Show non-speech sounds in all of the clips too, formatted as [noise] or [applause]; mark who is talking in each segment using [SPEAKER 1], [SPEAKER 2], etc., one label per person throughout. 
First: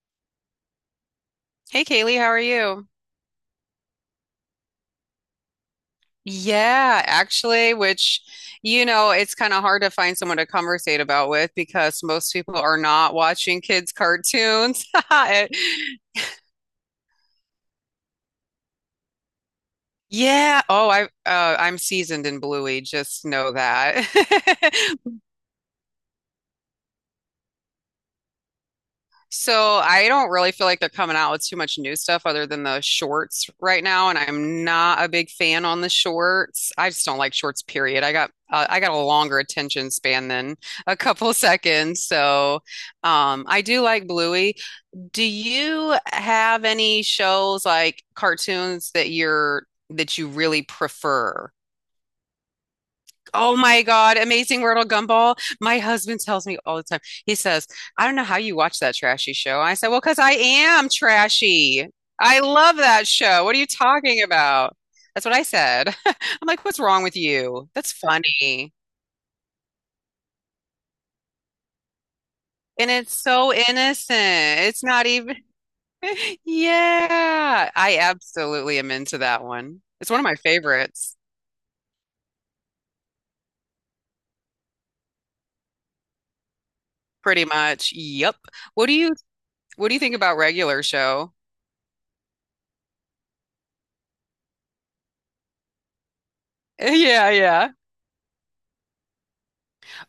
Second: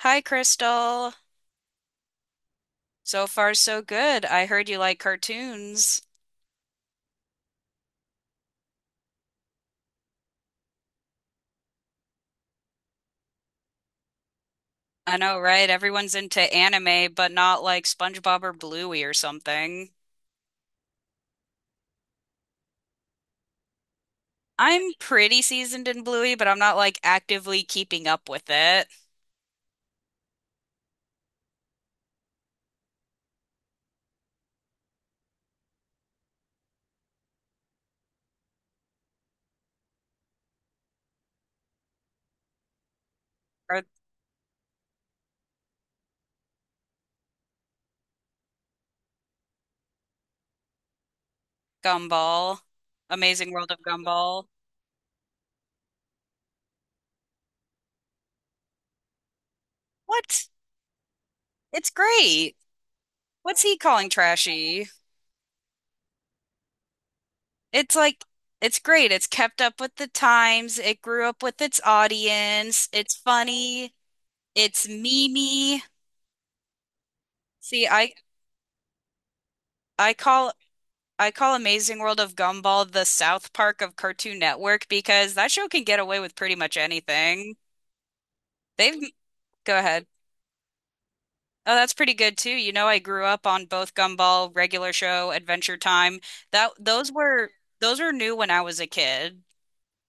[SPEAKER 1] Hi, Crystal.
[SPEAKER 2] Hey Kaylee, how are you?
[SPEAKER 1] So far, so good. I heard you like cartoons.
[SPEAKER 2] Yeah, actually, which, it's kind of hard to find someone to conversate about with because most people are not watching kids' cartoons. [laughs]
[SPEAKER 1] I know,
[SPEAKER 2] It-
[SPEAKER 1] right? Everyone's into anime, but not like SpongeBob or Bluey or something.
[SPEAKER 2] Yeah. Oh, I'm seasoned in Bluey, just know that.
[SPEAKER 1] I'm
[SPEAKER 2] [laughs]
[SPEAKER 1] pretty seasoned in Bluey, but I'm not like actively keeping up with it.
[SPEAKER 2] So I don't really feel like they're coming out with too much new stuff other than the shorts right now, and I'm not a big fan on the shorts. I just don't like shorts, period. I got a longer attention span than a couple [laughs] seconds, so I do
[SPEAKER 1] Or
[SPEAKER 2] like Bluey. Do you have any shows like cartoons that you're that you really prefer?
[SPEAKER 1] Gumball. Amazing
[SPEAKER 2] Oh
[SPEAKER 1] World of
[SPEAKER 2] my God,
[SPEAKER 1] Gumball.
[SPEAKER 2] Amazing World of Gumball. My husband tells me all the time. He says, I don't know how you watch that trashy show. I said, well, because I
[SPEAKER 1] What?
[SPEAKER 2] am trashy.
[SPEAKER 1] It's
[SPEAKER 2] I
[SPEAKER 1] great.
[SPEAKER 2] love that show. What are
[SPEAKER 1] What's
[SPEAKER 2] you
[SPEAKER 1] he calling
[SPEAKER 2] talking about?
[SPEAKER 1] trashy?
[SPEAKER 2] That's what I said. [laughs] I'm like, what's wrong with you? That's
[SPEAKER 1] It's like,
[SPEAKER 2] funny.
[SPEAKER 1] it's great. It's kept up with the times. It grew up with its audience.
[SPEAKER 2] And it's
[SPEAKER 1] It's
[SPEAKER 2] so
[SPEAKER 1] funny.
[SPEAKER 2] innocent. It's
[SPEAKER 1] It's
[SPEAKER 2] not even,
[SPEAKER 1] memey.
[SPEAKER 2] [laughs] yeah.
[SPEAKER 1] See,
[SPEAKER 2] I absolutely am into that one. It's
[SPEAKER 1] I
[SPEAKER 2] one of my
[SPEAKER 1] call
[SPEAKER 2] favorites,
[SPEAKER 1] I call Amazing World of Gumball the South Park of Cartoon Network because that show can get away with pretty much
[SPEAKER 2] pretty
[SPEAKER 1] anything.
[SPEAKER 2] much. Yep. What do
[SPEAKER 1] They've
[SPEAKER 2] you
[SPEAKER 1] go
[SPEAKER 2] what do you
[SPEAKER 1] ahead.
[SPEAKER 2] think about regular show? [laughs]
[SPEAKER 1] Oh, that's pretty good too. You know, I grew up on both Gumball, regular show, Adventure Time. That
[SPEAKER 2] Yeah, yeah.
[SPEAKER 1] those were new when I was a kid.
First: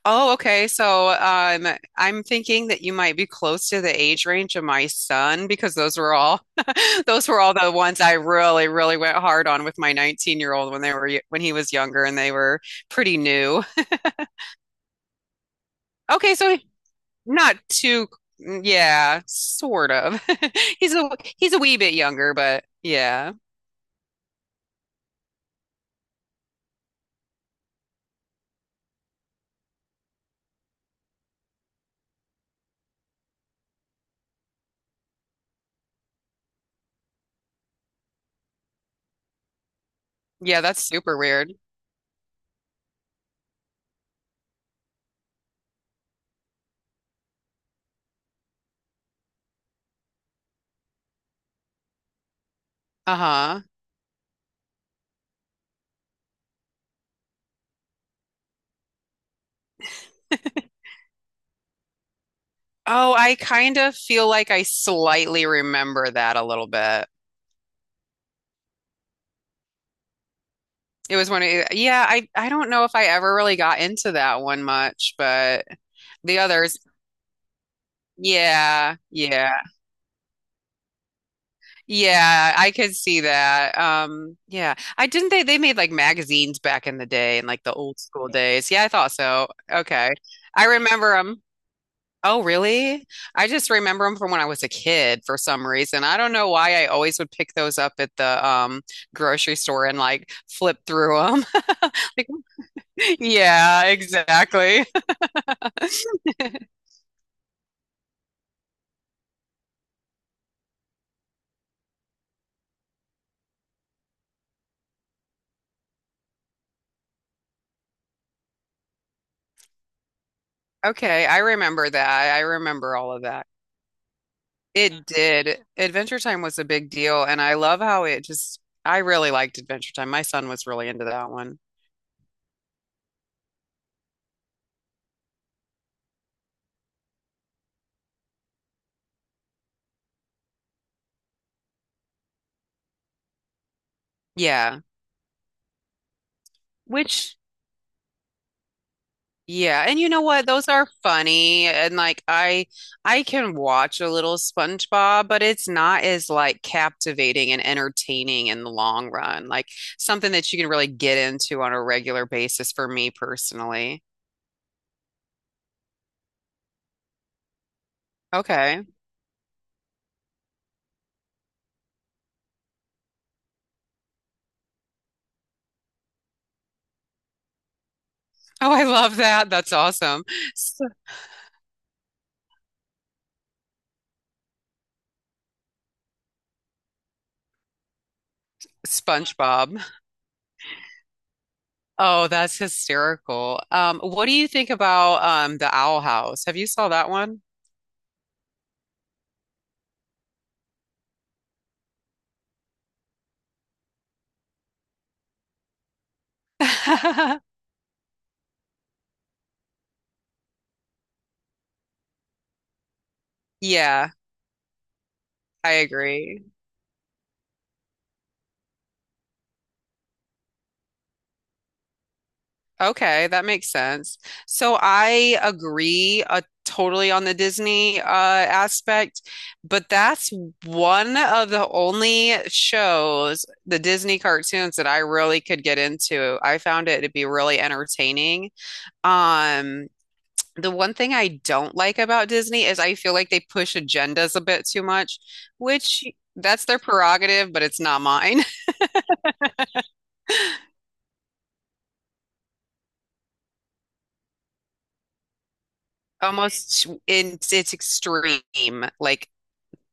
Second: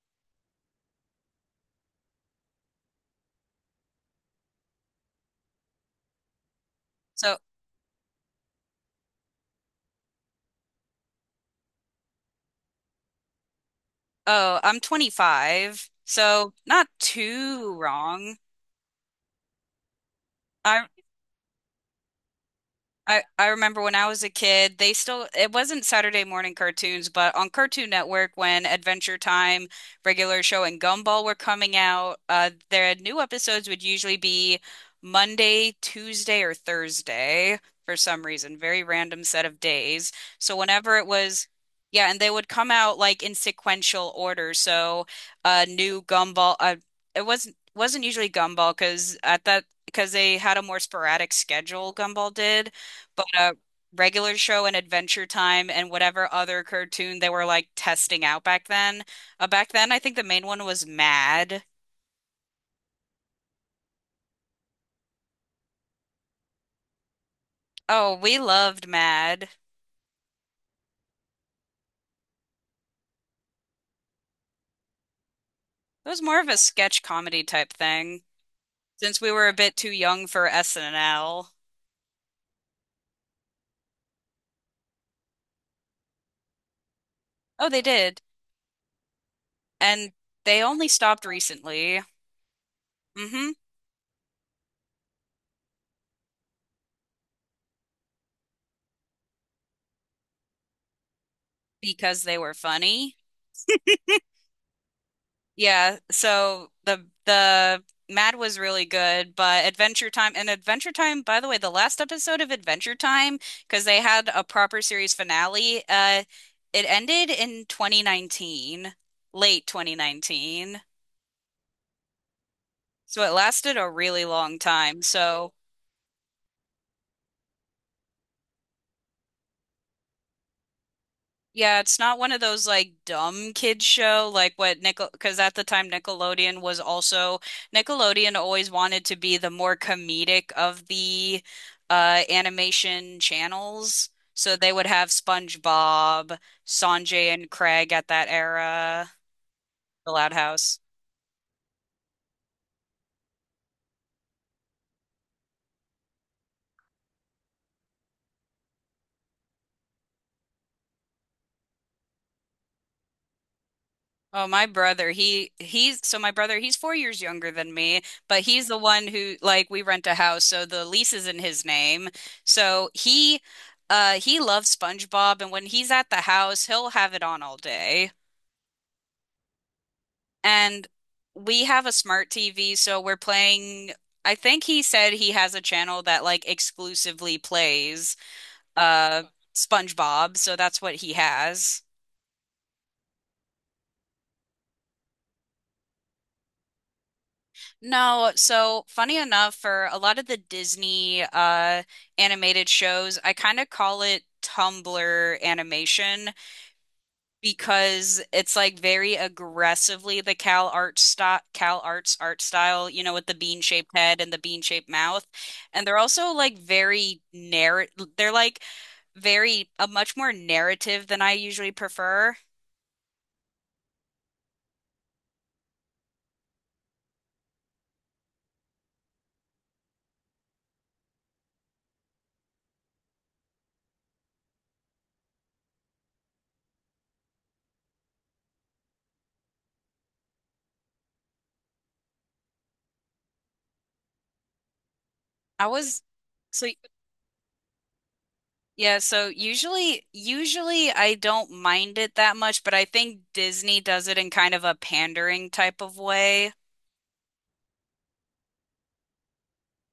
[SPEAKER 2] Oh, okay. So, I'm thinking that you might be close to the age range of my son because those were all [laughs] those
[SPEAKER 1] So,
[SPEAKER 2] were all the ones I really, really went hard on with my 19-year-old when when he was younger and they were pretty new.
[SPEAKER 1] oh, I'm 25,
[SPEAKER 2] Okay,
[SPEAKER 1] so
[SPEAKER 2] so
[SPEAKER 1] not
[SPEAKER 2] not
[SPEAKER 1] too
[SPEAKER 2] too,
[SPEAKER 1] wrong.
[SPEAKER 2] yeah, sort of. [laughs]
[SPEAKER 1] I
[SPEAKER 2] He's a he's a wee bit younger, but yeah.
[SPEAKER 1] I remember when I was a kid, they still, it wasn't Saturday morning cartoons, but on Cartoon Network when Adventure Time, Regular Show, and Gumball were coming out, their new episodes would usually be Monday, Tuesday, or Thursday for some reason, very random set of days. So
[SPEAKER 2] Yeah, that's
[SPEAKER 1] whenever it
[SPEAKER 2] super
[SPEAKER 1] was,
[SPEAKER 2] weird.
[SPEAKER 1] yeah, and they would come out like in sequential order. So new Gumball, uh, it wasn't usually Gumball because at that because they had a more sporadic schedule, Gumball did but
[SPEAKER 2] Uh-huh.
[SPEAKER 1] regular show and Adventure Time and whatever other cartoon they were like testing out back then. Back then, I think the main one was Mad.
[SPEAKER 2] Oh, I kind of feel like I slightly remember that a little bit.
[SPEAKER 1] Oh, we loved Mad.
[SPEAKER 2] It was one of, yeah, I don't know if I ever really got into that one much, but
[SPEAKER 1] It was
[SPEAKER 2] the
[SPEAKER 1] more of a
[SPEAKER 2] others,
[SPEAKER 1] sketch comedy type thing
[SPEAKER 2] yeah,
[SPEAKER 1] since we were a
[SPEAKER 2] yeah,
[SPEAKER 1] bit too young for SNL.
[SPEAKER 2] yeah, I could see that. Yeah, I didn't they made like magazines back in the day in like
[SPEAKER 1] Oh,
[SPEAKER 2] the
[SPEAKER 1] they
[SPEAKER 2] old
[SPEAKER 1] did.
[SPEAKER 2] school days. Yeah, I thought so. Okay.
[SPEAKER 1] And they
[SPEAKER 2] I
[SPEAKER 1] only
[SPEAKER 2] remember
[SPEAKER 1] stopped
[SPEAKER 2] them.
[SPEAKER 1] recently.
[SPEAKER 2] Oh, really? I
[SPEAKER 1] hmm
[SPEAKER 2] just remember them from when I was a kid for some reason. I don't know why I always would pick those up at the grocery store and like flip through them. [laughs]
[SPEAKER 1] Because
[SPEAKER 2] Like,
[SPEAKER 1] they were funny.
[SPEAKER 2] yeah, exactly.
[SPEAKER 1] Yeah,
[SPEAKER 2] [laughs]
[SPEAKER 1] so the Mad was really good, but Adventure Time and Adventure Time, by the way, the last episode of Adventure Time, because they had a proper series finale, it ended in 2019, late 2019.
[SPEAKER 2] Okay, I remember that. I remember all
[SPEAKER 1] So
[SPEAKER 2] of
[SPEAKER 1] it
[SPEAKER 2] that.
[SPEAKER 1] lasted a really long
[SPEAKER 2] It.
[SPEAKER 1] time.
[SPEAKER 2] Mhm.
[SPEAKER 1] So
[SPEAKER 2] Did. Adventure Time was a big deal, and I love how I really liked Adventure Time. My son was really into that one.
[SPEAKER 1] yeah, it's not one of those like dumb kids show like what Nickel because at the time Nickelodeon was also Nickelodeon always wanted to be the more comedic of the animation channels. So they
[SPEAKER 2] Yeah.
[SPEAKER 1] would have SpongeBob, Sanjay
[SPEAKER 2] Which,
[SPEAKER 1] and Craig at that era,
[SPEAKER 2] yeah, and you
[SPEAKER 1] The
[SPEAKER 2] know
[SPEAKER 1] Loud
[SPEAKER 2] what? Those
[SPEAKER 1] House.
[SPEAKER 2] are funny, and I can watch a little SpongeBob, but it's not as like captivating and entertaining in the long run. Like something that you can really get into on a regular basis for me personally.
[SPEAKER 1] Oh, my brother, he's 4 years younger than me, but he's the
[SPEAKER 2] Okay.
[SPEAKER 1] one who like we rent a house, so the lease is in his name. So he loves SpongeBob and when he's at the house, he'll have it on all day.
[SPEAKER 2] Oh, I love that. That's awesome.
[SPEAKER 1] And we have a smart TV, so we're playing I think he said he has a channel that like exclusively plays uh
[SPEAKER 2] SpongeBob.
[SPEAKER 1] SpongeBob, so that's what he has.
[SPEAKER 2] Oh, that's hysterical. What do you think about the Owl House? Have you saw that one?
[SPEAKER 1] No, so funny enough, for a lot of the Disney animated shows, I kind of call it Tumblr animation
[SPEAKER 2] [laughs]
[SPEAKER 1] because it's like very aggressively the Cal Arts style, Cal Arts art style, you know, with the bean-shaped
[SPEAKER 2] Yeah,
[SPEAKER 1] head and the bean-shaped mouth.
[SPEAKER 2] I
[SPEAKER 1] And they're also
[SPEAKER 2] agree.
[SPEAKER 1] like very narr they're like very a much more narrative than I usually prefer.
[SPEAKER 2] Okay, that makes sense. So I agree totally on the Disney aspect, but that's one of the only shows, the Disney cartoons that I really could get into. I found it to be really entertaining. Um, The one thing I don't like about Disney is I feel like they push agendas a bit too much,
[SPEAKER 1] I was
[SPEAKER 2] which that's
[SPEAKER 1] so
[SPEAKER 2] their prerogative, but it's not mine.
[SPEAKER 1] Yeah, so usually I don't mind it that much, but I think Disney does it in kind of a pandering type of
[SPEAKER 2] [laughs]
[SPEAKER 1] way.
[SPEAKER 2] Almost it's extreme, like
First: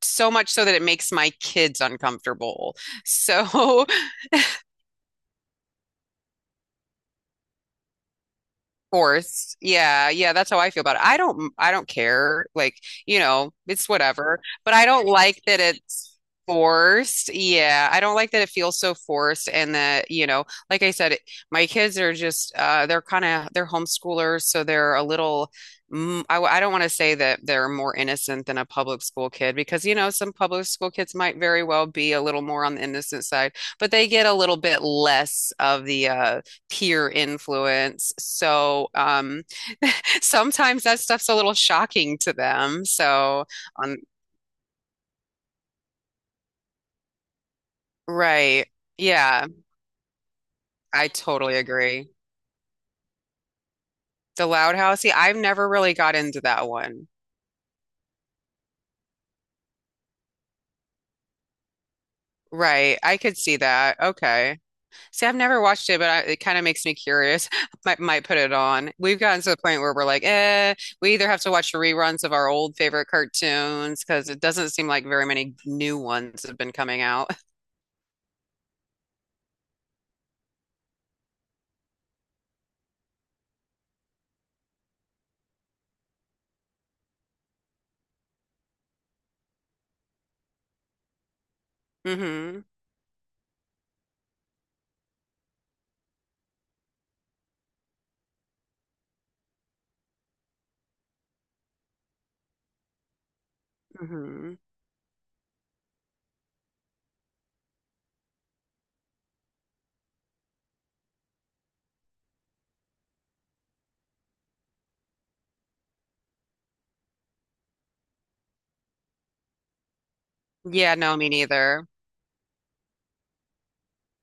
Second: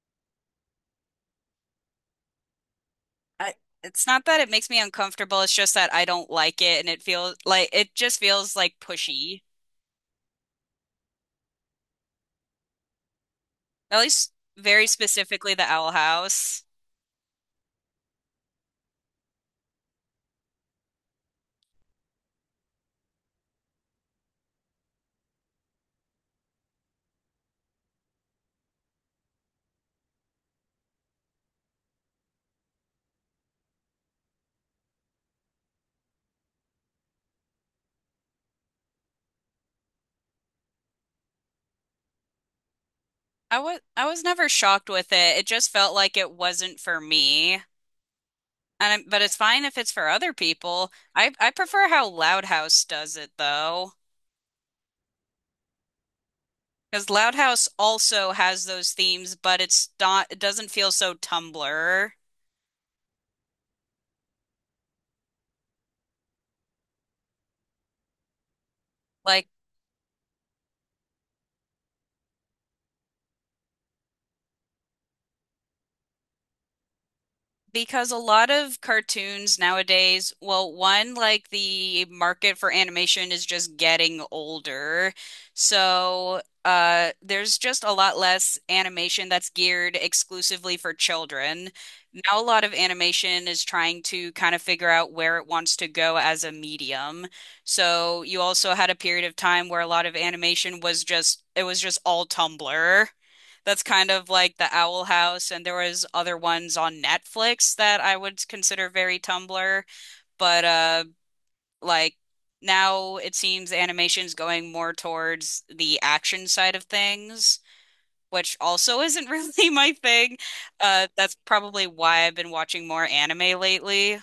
[SPEAKER 2] so much so that it makes my kids uncomfortable. [laughs]
[SPEAKER 1] I,
[SPEAKER 2] So
[SPEAKER 1] it's not that it makes me uncomfortable, it's just that I don't like it and it feels like it just feels like pushy.
[SPEAKER 2] forced. Yeah, yeah, that's how I feel about it. I don't care. Like, it's
[SPEAKER 1] At least
[SPEAKER 2] whatever. But I
[SPEAKER 1] very
[SPEAKER 2] don't like
[SPEAKER 1] specifically
[SPEAKER 2] that
[SPEAKER 1] the Owl
[SPEAKER 2] it's
[SPEAKER 1] House.
[SPEAKER 2] forced. Yeah, I don't like that it feels so forced and that, like I said, my kids are just they're kind of they're homeschoolers, so they're a little I don't want to say that they're more innocent than a public school kid because, some public school kids might very well be a little more on the innocent side, but they get a little bit less of the peer influence. So [laughs] sometimes that stuff's a little shocking to them. So on,
[SPEAKER 1] I was never shocked with it. It just felt like it wasn't for me.
[SPEAKER 2] right.
[SPEAKER 1] And I- but it's
[SPEAKER 2] Yeah,
[SPEAKER 1] fine if it's for other people.
[SPEAKER 2] I
[SPEAKER 1] I
[SPEAKER 2] totally
[SPEAKER 1] prefer how
[SPEAKER 2] agree.
[SPEAKER 1] Loud House does it though.
[SPEAKER 2] The Loud House, see, I've never really got into that one.
[SPEAKER 1] Because Loud House also has those themes, but it's not, it doesn't feel so Tumblr.
[SPEAKER 2] Right. I could see that. Okay. See, I've never watched it, but I, it kind of makes me curious. [laughs] Might put it on. We've gotten
[SPEAKER 1] Like
[SPEAKER 2] to the point where we're like, eh, we either have to watch reruns of our old favorite cartoons because it doesn't seem like very many new ones have been coming out.
[SPEAKER 1] Because a lot of cartoons nowadays, well, one, like the market for animation is just getting older. So, there's just a lot less animation that's geared exclusively for children.
[SPEAKER 2] [laughs]
[SPEAKER 1] Now, a
[SPEAKER 2] hmm
[SPEAKER 1] lot of animation is trying to kind of figure out where it wants to go as a medium. So, you also had a period of time where a lot of animation was just, it was just all Tumblr. That's kind of
[SPEAKER 2] hmm
[SPEAKER 1] like the Owl House, and there was other ones on Netflix that I would consider very Tumblr, but like now it seems animation's going more towards the action side of things, which also isn't [laughs] really my thing.
[SPEAKER 2] Yeah, no, me
[SPEAKER 1] That's probably
[SPEAKER 2] neither.
[SPEAKER 1] why I've been watching more anime lately.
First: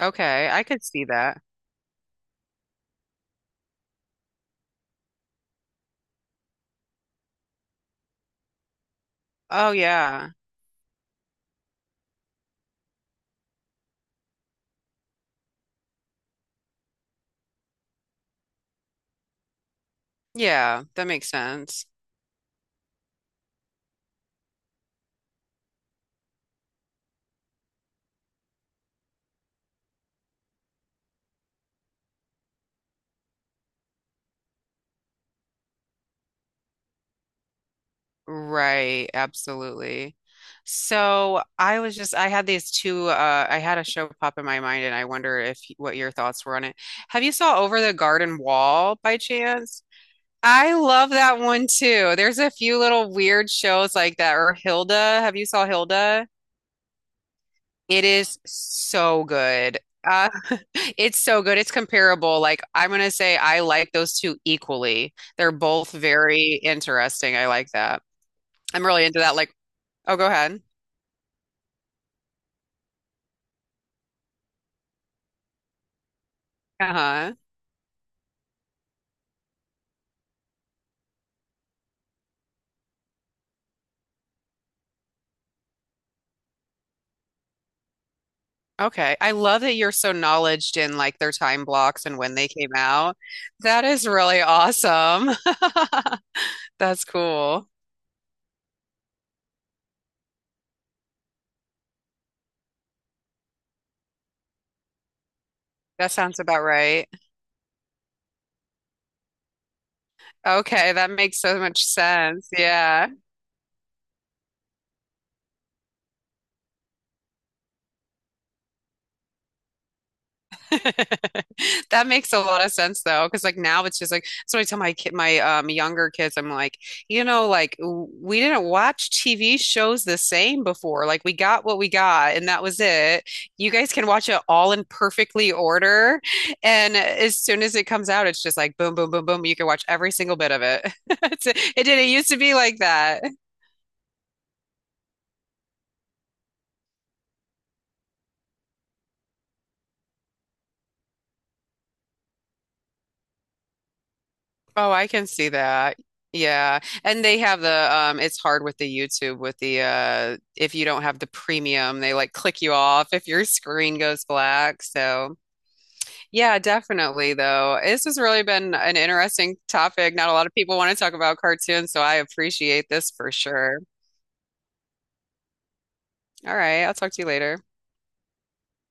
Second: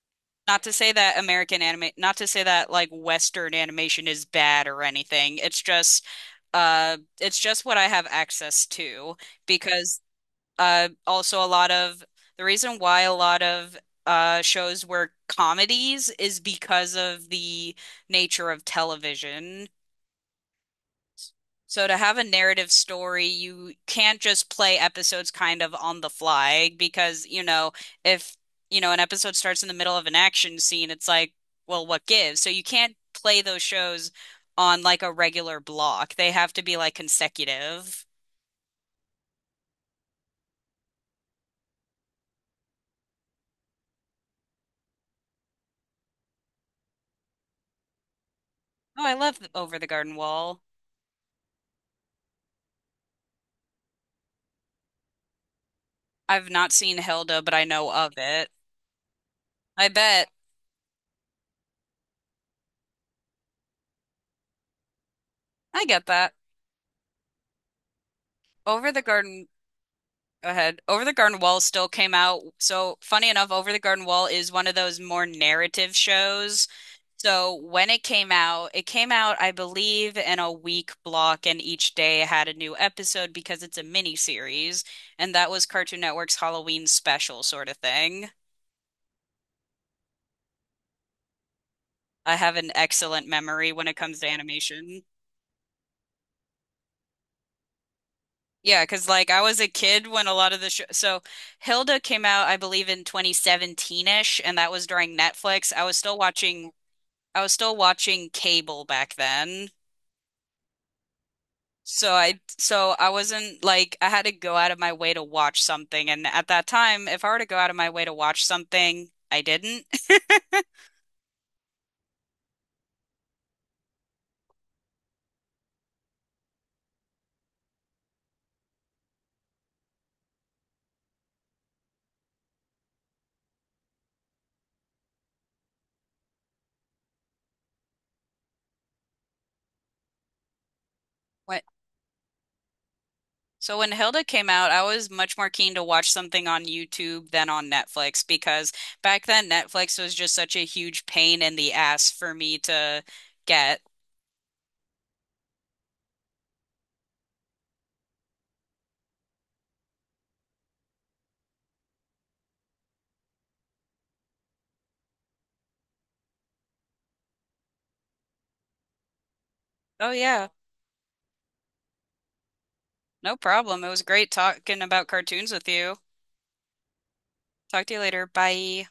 [SPEAKER 2] Okay,
[SPEAKER 1] Not
[SPEAKER 2] I
[SPEAKER 1] to
[SPEAKER 2] could
[SPEAKER 1] say
[SPEAKER 2] see
[SPEAKER 1] that
[SPEAKER 2] that.
[SPEAKER 1] American anime, not to say that like Western animation is bad or anything. It's just what I have access to
[SPEAKER 2] Oh,
[SPEAKER 1] because
[SPEAKER 2] yeah.
[SPEAKER 1] also, a lot of the reason why a lot of shows were comedies is because of the nature of television.
[SPEAKER 2] Yeah, that makes
[SPEAKER 1] So,
[SPEAKER 2] sense.
[SPEAKER 1] to have a narrative story, you can't just play episodes kind of on the fly because, you know, if, you know, an episode starts in the middle of an action scene, it's like, well, what gives? So, you can't play those shows on like a regular block. They have to be like consecutive.
[SPEAKER 2] Right, absolutely. So I was just, I had these two, I had a show pop in my mind and I wonder if what your thoughts were on it. Have you saw Over the Garden Wall
[SPEAKER 1] Oh, I
[SPEAKER 2] by
[SPEAKER 1] love Over
[SPEAKER 2] chance?
[SPEAKER 1] the Garden Wall.
[SPEAKER 2] I love that one too. There's a few little weird shows like that. Or Hilda. Have you saw Hilda?
[SPEAKER 1] I've not seen Hilda, but I know
[SPEAKER 2] It
[SPEAKER 1] of
[SPEAKER 2] is
[SPEAKER 1] it.
[SPEAKER 2] so good.
[SPEAKER 1] I bet.
[SPEAKER 2] Uh, [laughs] it's so good. It's comparable. Like, I'm gonna say I like those two equally. They're
[SPEAKER 1] I
[SPEAKER 2] both
[SPEAKER 1] get that.
[SPEAKER 2] very interesting. I like that. I'm
[SPEAKER 1] Over the
[SPEAKER 2] really into that.
[SPEAKER 1] Garden,
[SPEAKER 2] Like, oh, go
[SPEAKER 1] go
[SPEAKER 2] ahead.
[SPEAKER 1] ahead. Over the Garden Wall still came out. So, funny enough, Over the Garden Wall is one of those more narrative shows.
[SPEAKER 2] Uh-huh.
[SPEAKER 1] So, when it came out, I believe, in a week block, and each day had a new episode because it's a mini series, and that was Cartoon Network's Halloween special sort of thing.
[SPEAKER 2] Okay. I love that you're so knowledged in like their time blocks and when
[SPEAKER 1] I
[SPEAKER 2] they
[SPEAKER 1] have
[SPEAKER 2] came
[SPEAKER 1] an
[SPEAKER 2] out.
[SPEAKER 1] excellent memory
[SPEAKER 2] That
[SPEAKER 1] when it
[SPEAKER 2] is
[SPEAKER 1] comes to
[SPEAKER 2] really
[SPEAKER 1] animation.
[SPEAKER 2] awesome. [laughs] That's cool.
[SPEAKER 1] Yeah, because like I was a kid when a lot of the show. So Hilda came out, I believe, in 2017-ish, and that was during Netflix. I was
[SPEAKER 2] That
[SPEAKER 1] still
[SPEAKER 2] sounds about
[SPEAKER 1] watching.
[SPEAKER 2] right.
[SPEAKER 1] I was still watching cable back then.
[SPEAKER 2] Okay, that makes so much sense.
[SPEAKER 1] So I
[SPEAKER 2] Yeah.
[SPEAKER 1] wasn't like I had to go out of my way to watch something, and at that time, if I were to go out of my way to watch something, I didn't.
[SPEAKER 2] [laughs] That makes a lot of sense though, because like now it's just like so I tell my kid, my younger kids, I'm like, like we didn't watch TV shows the same before. Like we got what we got, and that was it. You guys can watch it all in perfectly order, and as soon as it comes out, it's just like boom, boom, boom, boom. You can watch every single bit of it. [laughs] It's-
[SPEAKER 1] [laughs]
[SPEAKER 2] It didn't used to be like that.
[SPEAKER 1] So when Hilda came out, I was much more keen to watch something on YouTube than on Netflix because back then Netflix was just such a huge pain in the ass for me to get.
[SPEAKER 2] Oh, I can see that. Yeah. And they have the it's hard with the YouTube with the if you don't have the premium, they like click you off if your screen goes black. So, yeah, definitely though. This has really been an interesting
[SPEAKER 1] Oh
[SPEAKER 2] topic. Not a lot
[SPEAKER 1] yeah,
[SPEAKER 2] of people want to talk about cartoons, so I appreciate this for
[SPEAKER 1] no
[SPEAKER 2] sure.
[SPEAKER 1] problem. It was great talking about cartoons with you.
[SPEAKER 2] All right, I'll talk to you later.
[SPEAKER 1] Talk to you later. Bye.